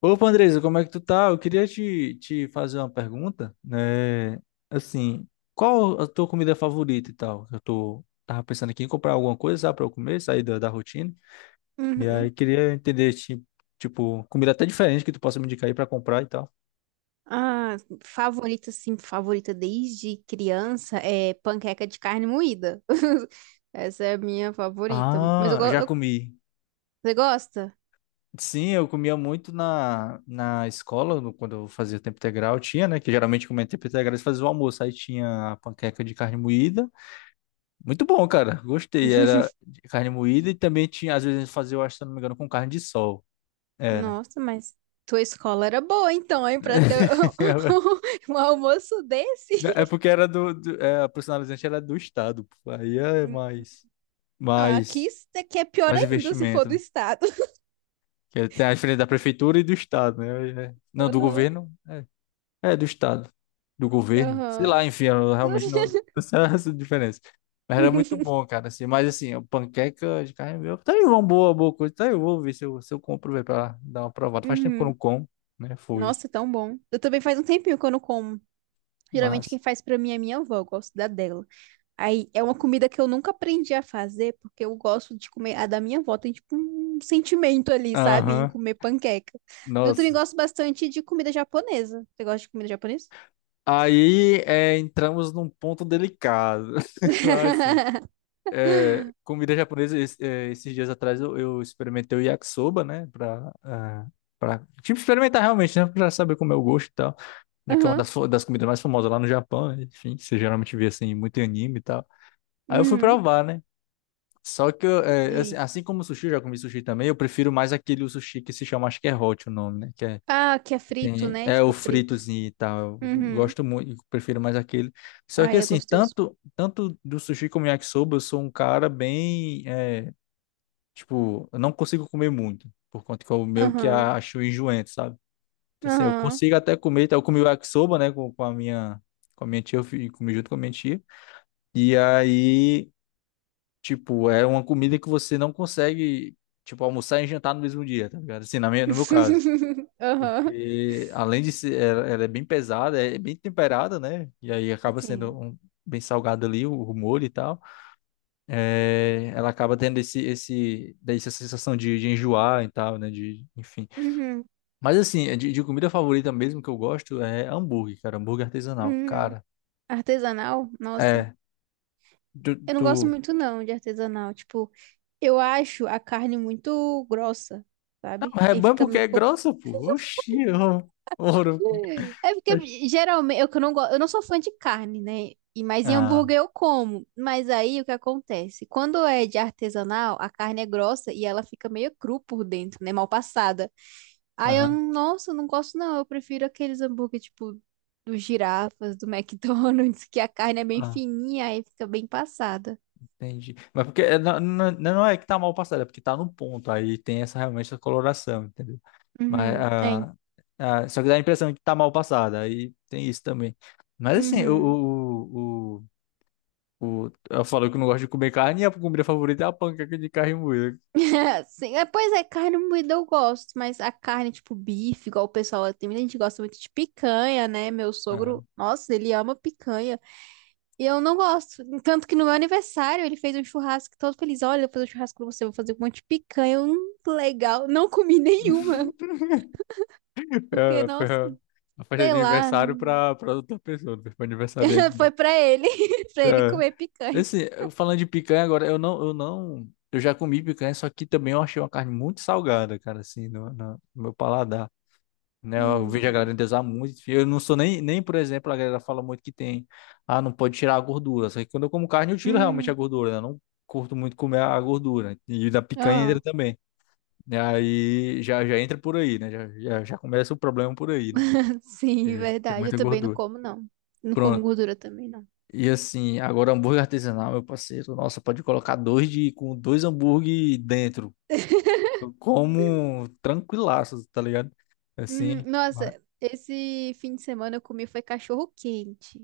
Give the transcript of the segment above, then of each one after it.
Opa, Andresa, como é que tu tá? Eu queria te fazer uma pergunta, né? Assim, qual a tua comida favorita e tal? Tava pensando aqui em comprar alguma coisa, sabe, pra eu comer, sair da rotina. E aí Uhum. queria entender, tipo, comida até diferente que tu possa me indicar aí pra comprar e tal. Ah, Favorita, sim, favorita desde criança é panqueca de carne moída. Essa é a minha favorita. Ah, já comi. Você gosta? Sim, eu comia muito na escola, quando eu fazia tempo integral, tinha, né? Que geralmente comia tempo integral, eles faziam o almoço, aí tinha a panqueca de carne moída. Muito bom, cara. Gostei. Era de carne moída e também tinha, às vezes, a gente fazia, eu acho, se eu não me engano, com carne de sol. Era. Nossa, mas tua escola era boa, então, hein, pra ter um almoço desse? É porque era a personalizante era do estado, pô. Aí é Hum. Ah, aqui, mais, isso daqui é pior mais ainda se for investimento, do né? estado. Que é, tem a diferença da prefeitura e do estado, né? Não, do Aham, governo. É, do Estado, do governo. Sei aham. lá, enfim, eu realmente não, não sei essa diferença. Mas era muito bom, cara, assim. Mas assim, o panqueca de carne moída, tá aí uma boa coisa. Tá aí, eu vou ver se eu compro, velho, pra dar uma provada. Faz tempo que eu Uhum. não como, né? Foi, Nossa, tão bom. Eu também faz um tempinho que eu não como. Geralmente quem mas. faz pra mim é minha avó, eu gosto da dela. Aí é uma comida que eu nunca aprendi a fazer, porque eu gosto de comer a da minha avó, tem tipo um sentimento ali, sabe? Em Aham, comer panqueca. Mas eu também nossa. gosto bastante de comida japonesa. Você gosta de comida japonesa? Aí, entramos num ponto delicado. Assim, comida japonesa, esses dias atrás eu experimentei o yakisoba, né? Pra, tipo, experimentar realmente, né? Pra saber como é o gosto e tal. Né, que é uma Aham. Das comidas mais famosas lá no Japão, né, enfim, você geralmente vê assim, muito em anime e tal. Aí eu fui Uhum. provar, né? Só que, assim, E- assim como o sushi, eu já comi sushi também, eu prefiro mais aquele sushi que se chama, acho que é hot o nome, né? Que é, Ah, que é frito, né? é o Tipo frito. fritozinho e tal. Eu Uhum. gosto muito, prefiro mais aquele. Só Ah, que, é assim, gostoso. Tanto do sushi como yakisoba, eu sou um cara bem, tipo, eu não consigo comer muito, por conta que o meu que Aham. acho enjoento, sabe? Então, assim, eu Aham. consigo até comer, então eu comi o yakisoba, né, com a minha tia, comi junto com a minha tia. E aí, tipo, é uma comida que você não consegue, tipo, almoçar e jantar no mesmo dia, tá ligado? Assim, no meu caso. Aham. Porque além de ser, ela é bem pesada, é bem temperada, né? E aí acaba sendo Sim. Bem salgado ali o molho e tal. É, ela acaba tendo daí essa sensação de enjoar e tal, né? Enfim. Uhum. Mas assim, é de comida favorita mesmo que eu gosto é hambúrguer, cara. Hambúrguer artesanal, Uhum. cara. Artesanal? Nossa. É. Tu, Eu não tu... gosto muito não de artesanal. Tipo, eu acho a carne muito grossa, Não, sabe? mas é E aí bom fica porque um é pouco. grossa, pô. Oxi, eu... ouro. É porque geralmente eu que não gosto, eu não sou fã de carne, né? E mas em Ah, hambúrguer eu como. Mas aí o que acontece? Quando é de artesanal, a carne é grossa e ela fica meio cru por dentro, né? Mal passada. Aí eu, aham. nossa, eu não gosto não. Eu prefiro aqueles hambúrguer tipo dos girafas, do McDonald's, que a carne é bem Ah, fininha, e fica bem passada. entendi. Mas porque não, não, não é que tá mal passado, é porque tá no ponto. Aí tem essa realmente essa coloração, entendeu? Mas, Uhum, é. Só que dá a impressão que tá mal passada. Aí tem isso também. Mas assim, Uhum. Eu falo que eu não gosto de comer carne e a comida favorita é a panqueca de carne moída. Sim, é, pois é, carne moída eu gosto, mas a carne, tipo, bife, igual o pessoal, tem muita gente que gosta muito de picanha, né? Meu sogro, nossa, ele ama picanha. E eu não gosto. Tanto que no meu aniversário ele fez um churrasco todo feliz. Olha, eu vou fazer um churrasco pra você, eu vou fazer um monte de picanha. Eu, hum, legal. Não comi nenhuma, porque, Foi nossa, a festa sei de lá, aniversário não. Pra outra pessoa, não foi pra aniversariante, não. Foi pra ele, pra ele comer É. picanha. Assim, eu falando de picanha agora, eu não, eu não, eu já comi picanha, só que também eu achei uma carne muito salgada, cara, assim, no meu paladar. Né, eu Hum, vejo a galera hum. endeusar muito. Eu não sou nem, por exemplo, a galera fala muito que tem, não pode tirar a gordura. Só que quando eu como carne, eu tiro realmente a Hum. gordura, né? Eu não curto muito comer a gordura. E da picanha Ah, entra também. E aí já entra por aí, né? Já começa o problema por aí, né? sim, É, tem verdade. Eu muita também não gordura. como, não. Não como Pronto. gordura também, não. E assim, agora hambúrguer artesanal, meu parceiro. Nossa, pode colocar dois de com dois hambúrguer dentro. Eu como tranquilaço, tá ligado? Assim, vai. Nossa, esse fim de semana eu comi foi cachorro quente.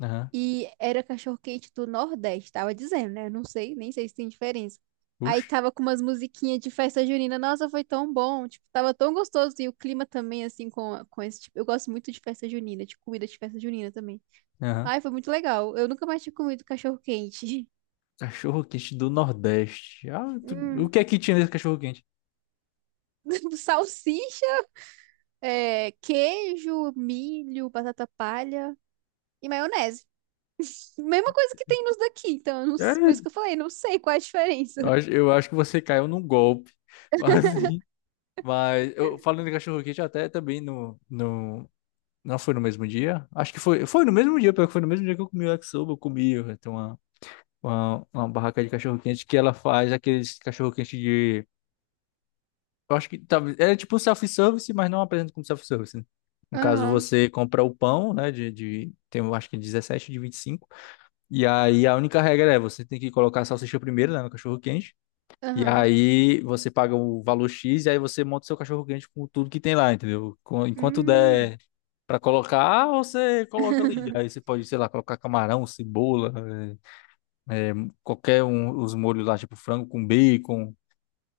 Aham. E era cachorro quente do Nordeste, tava dizendo, né? Não sei, nem sei se tem diferença. Aí Puxa. tava com umas musiquinhas de festa junina. Nossa, foi tão bom, tipo, tava tão gostoso. E o clima também, assim, com esse tipo. Eu gosto muito de festa junina, de comida de festa junina também. Aham. Ai, foi muito legal. Eu nunca mais tinha comido cachorro quente. Cachorro quente do Nordeste. Ah, o Hum. que é que tinha nesse cachorro quente? Salsicha, é, queijo, milho, batata palha e maionese. Mesma coisa que tem nos daqui, então, eu não É, s- por isso que eu falei, não sei qual é a diferença. Eu acho que você caiu num golpe. Mas, assim, mas eu falando de cachorro quente até também no. Não foi no mesmo dia? Acho que foi no mesmo dia, porque foi no mesmo dia que eu comi o yakisoba, tem uma barraca de cachorro-quente que ela faz aqueles cachorro-quente de, eu acho que talvez, é tipo um self-service, mas não apresenta como self-service, né? No caso, Aham, você compra o pão, né, eu acho que é 17 de 25, e cinco. E aí a única regra é, você tem que colocar a salsicha primeiro, né, no cachorro-quente, e aham. aí você paga o valor X, e aí você monta o seu cachorro-quente com tudo que tem lá, entendeu? Enquanto Hum. der pra colocar, você coloca ali. Aí você pode, sei lá, colocar camarão, cebola, é, é, qualquer um, os molhos lá, tipo frango com bacon.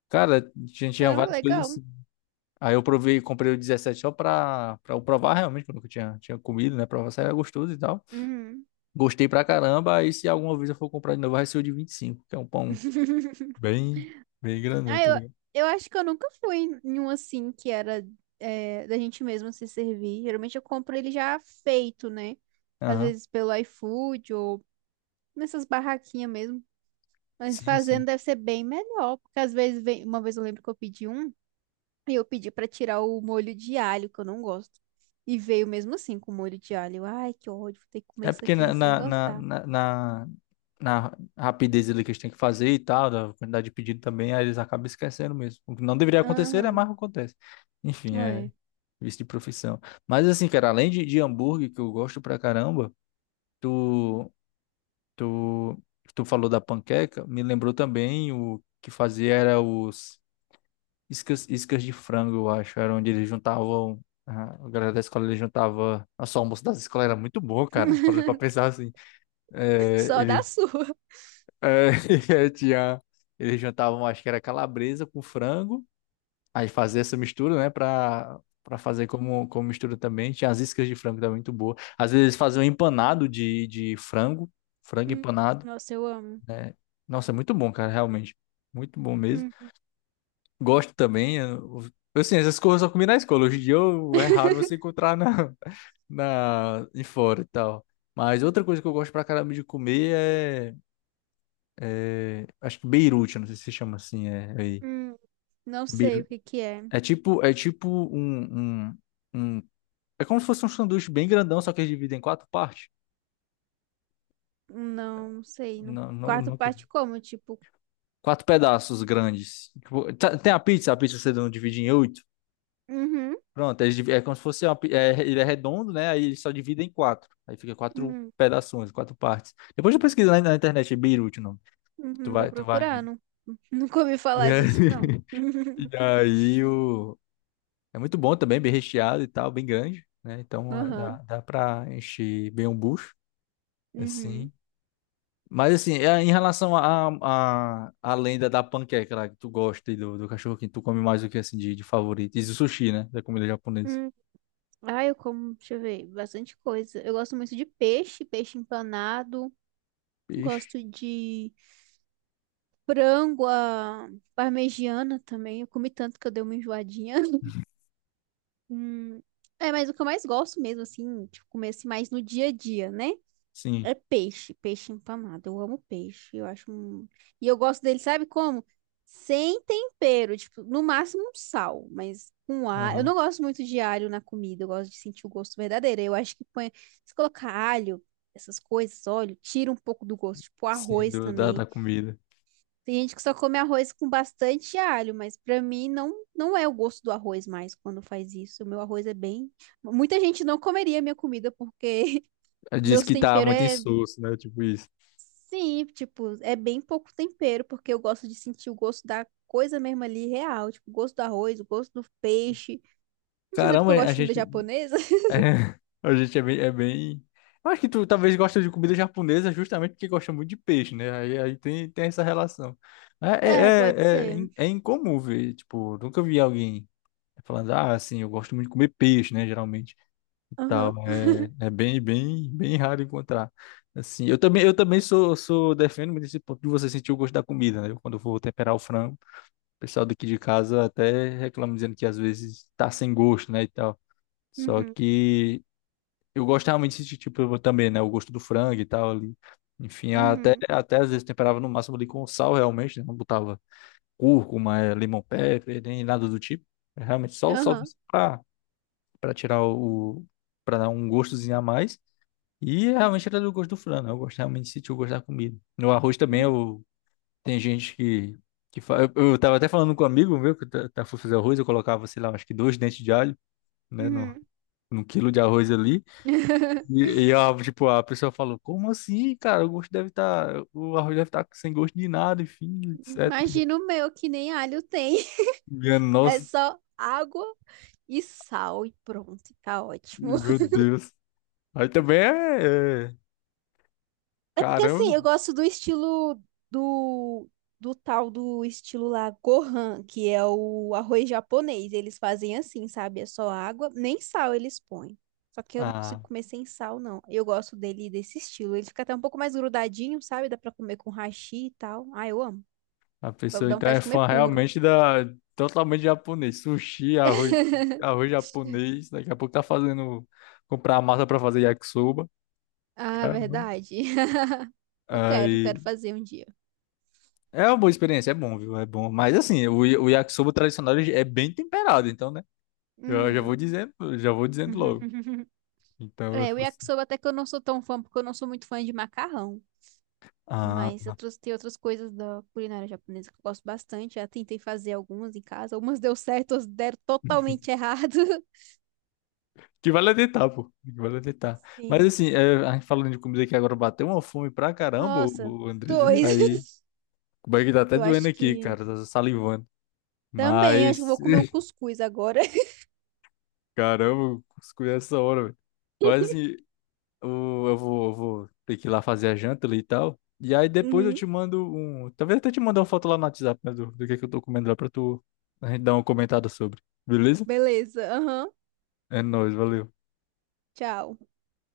Cara, a gente tinha Caramba, várias coisas legal. assim. Aí eu provei, comprei o 17 só pra eu provar realmente, porque eu nunca tinha comido, né? Provar se era gostoso e tal. Uhum. Gostei pra caramba. Aí se alguma vez eu for comprar de novo, vai ser o de 25 que é um pão bem, bem grandão, Ah, tá eu, ligado? eu acho que eu nunca fui em um assim que era é, da gente mesma se servir. Geralmente eu compro ele já feito, né? Às Aham. vezes pelo iFood ou nessas barraquinhas mesmo. Mas Sim, fazendo sim. deve ser bem melhor, porque às vezes vem, uma vez eu lembro que eu pedi um. E eu pedi pra tirar o molho de alho, que eu não gosto. E veio mesmo assim com molho de alho. Ai, que ódio, vou ter que comer É isso porque aqui sem gostar. Na rapidez ali que eles têm que fazer e tal, da quantidade de pedido também, aí eles acabam esquecendo mesmo. O que não deveria acontecer é mais Aham, que acontece. Enfim, é é. vício de profissão. Mas assim, cara, além de hambúrguer, que eu gosto pra caramba, tu, tu, tu falou da panqueca, me lembrou também o que fazia era os iscas, de frango, eu acho, era onde eles juntavam. A galera da escola, eles juntava. Nossa, o almoço das escolas era muito bom, cara. Falando pra pensar assim. É, Só ele, da sua. é, tinha, eles jantavam, acho que era calabresa com frango. Aí fazia essa mistura, né? Pra fazer como mistura também. Tinha as iscas de frango também muito boa. Às vezes eles faziam empanado de frango. Frango Hum, empanado, Nossa, eu amo. né? Nossa, é muito bom, cara, realmente. Muito bom mesmo. Hum, Gosto também. Assim, essas coisas eu só comi na escola. Hoje em dia é raro você encontrar na, em fora e tal. Mas outra coisa que eu gosto pra caramba de comer é. Acho que Beirute, não sei se chama assim, é aí. hum. Não sei o Beirute. que que é. É tipo, é tipo um, um, um- É como se fosse um sanduíche bem grandão, só que eles dividem em quatro partes. Não, não sei. No Não, não, quarto não- parte como, tipo, quatro pedaços grandes. Tipo, tem a pizza, você não divide em oito. uhum, Pronto, é como se fosse ele é redondo, né? Aí eles só divide em quatro. Aí fica quatro uhum, pedaços, quatro partes. Depois eu pesquisa na internet, é Beirute o nome. Uhum, vou Tu vai procurar, ver. não, não comi E falar aí, disso, não. e aí o, é muito bom também, bem recheado e tal, bem grande, né? Então dá Aham, pra encher bem um bucho, uhum, assim. Mas assim, em relação à lenda da panqueca lá que tu gosta e do cachorro quente, tu come mais o que assim de favorito? Diz o sushi, né? Da comida japonesa. uhum. Ah, eu como, deixa eu ver, bastante coisa. Eu gosto muito de peixe, peixe empanado. Peixe, Gosto de Frango à parmegiana também. Eu comi tanto que eu dei uma enjoadinha. Hum, é, mas o que eu mais gosto mesmo, assim, tipo, comer assim, mais no dia a dia, né? sim. É peixe, peixe empanado. Eu amo peixe. Eu acho um... E eu gosto dele, sabe como? Sem tempero, tipo, no máximo um sal, mas com alho. Eu Aham. não gosto muito de alho na comida, eu gosto de sentir o gosto verdadeiro. Eu acho que põe, Se colocar alho, essas coisas, óleo, tira um pouco do gosto, tipo Sim, arroz da também. comida. Tem gente que só come arroz com bastante alho, mas pra mim não não é o gosto do arroz mais quando faz isso. O meu arroz é bem Muita gente não comeria minha comida porque Ela diz meus que tá temperos muito é insosso, né? Tipo isso. sim, tipo, é bem pouco tempero, porque eu gosto de sentir o gosto da coisa mesmo ali real, tipo, o gosto do arroz, o gosto do peixe. Não sei se é porque Caramba, eu gosto a de comida gente. japonesa. É, A gente é bem, é bem. Eu acho que tu talvez gosta de comida japonesa justamente porque gosta muito de peixe, né? Aí tem essa relação. É, É, pode é, é, é, ser. in- é incomum ver, tipo, nunca vi alguém falando, assim, eu gosto muito de comer peixe, né? Geralmente e tal. Aham. Bem, raro encontrar. Assim, eu também, sou, defendo muito esse ponto de você sentir o gosto da comida, né? Quando eu vou temperar o frango, o pessoal daqui de casa até reclama dizendo que às vezes tá sem gosto, né? E tal. Só Uhum. que eu gosto realmente desse tipo eu também, né? O gosto do frango e tal ali. Enfim, Uhum. até às vezes temperava no máximo ali com sal, realmente, né? Não botava cúrcuma, lemon pepper, nem nada do tipo. É realmente só o sal Aham. pra, pra tirar o, pra dar um gostozinho a mais. E realmente era do gosto do frango, né? Eu gosto realmente de sentir o gosto da comida. No arroz também, Uhum. eu, tem gente que. Que fa... eu tava até falando com um amigo meu que foi fazer arroz, eu colocava, sei lá, acho que dois dentes de alho, né? No, Uhum. no quilo de arroz ali. A, tipo, a pessoa falou, como assim, cara? O gosto deve estar. O arroz deve estar sem gosto de nada, enfim, etc. Imagina o meu, que nem alho tem. Minha É nossa, só água e sal e pronto, tá ótimo. meu Deus. Aí também é. É, É porque assim, Caramba. eu gosto do estilo do, do Tal do estilo lá Gohan, que é o arroz japonês. Eles fazem assim, sabe? É só água, nem sal eles põem. Só que eu não Ah, consigo comer sem sal, não. Eu gosto dele desse estilo. Ele fica até um pouco mais grudadinho, sabe? Dá pra comer com hashi e tal. Ah, eu amo. a Vai pessoa dar então vontade é de comer fã puro. realmente da. Totalmente japonês. Sushi, arroz japonês. Daqui a pouco tá fazendo. Comprar a massa pra fazer yakisoba. Ah, Caramba. verdade. Aí. quero fazer um dia. É uma boa experiência, é bom, viu? É bom. Mas assim, o yakisoba tradicional ele é bem temperado, então né? Eu Uhum. Já vou dizendo logo. Então, eu É, o falo assim, yakisoba até que eu não sou tão fã, porque eu não sou muito fã de macarrão. ah, Mas outros, tem outras coisas da culinária japonesa que eu gosto bastante. Já tentei fazer algumas em casa. Algumas deu certo, outras deram totalmente errado. que vale é tentar, pô. Que vale é tentar. Mas Sim. assim, a gente falando de comida aqui agora bateu uma fome pra caramba, Nossa, o Andrés. E dois. aí, o bag tá até Eu doendo acho aqui, que. cara, tá salivando. Também, acho que eu Mas, vou comer um cuscuz agora. caramba, escolhi essa hora, velho. Mas assim, eu vou, ter que ir lá fazer a janta ali e tal. E aí depois eu Uhum. te mando um. Talvez até te mandar uma foto lá no WhatsApp, né, do que é que eu tô comendo lá pra tu a gente dar uma comentada sobre. Beleza? Beleza. Aham. É nóis, valeu. Tchau.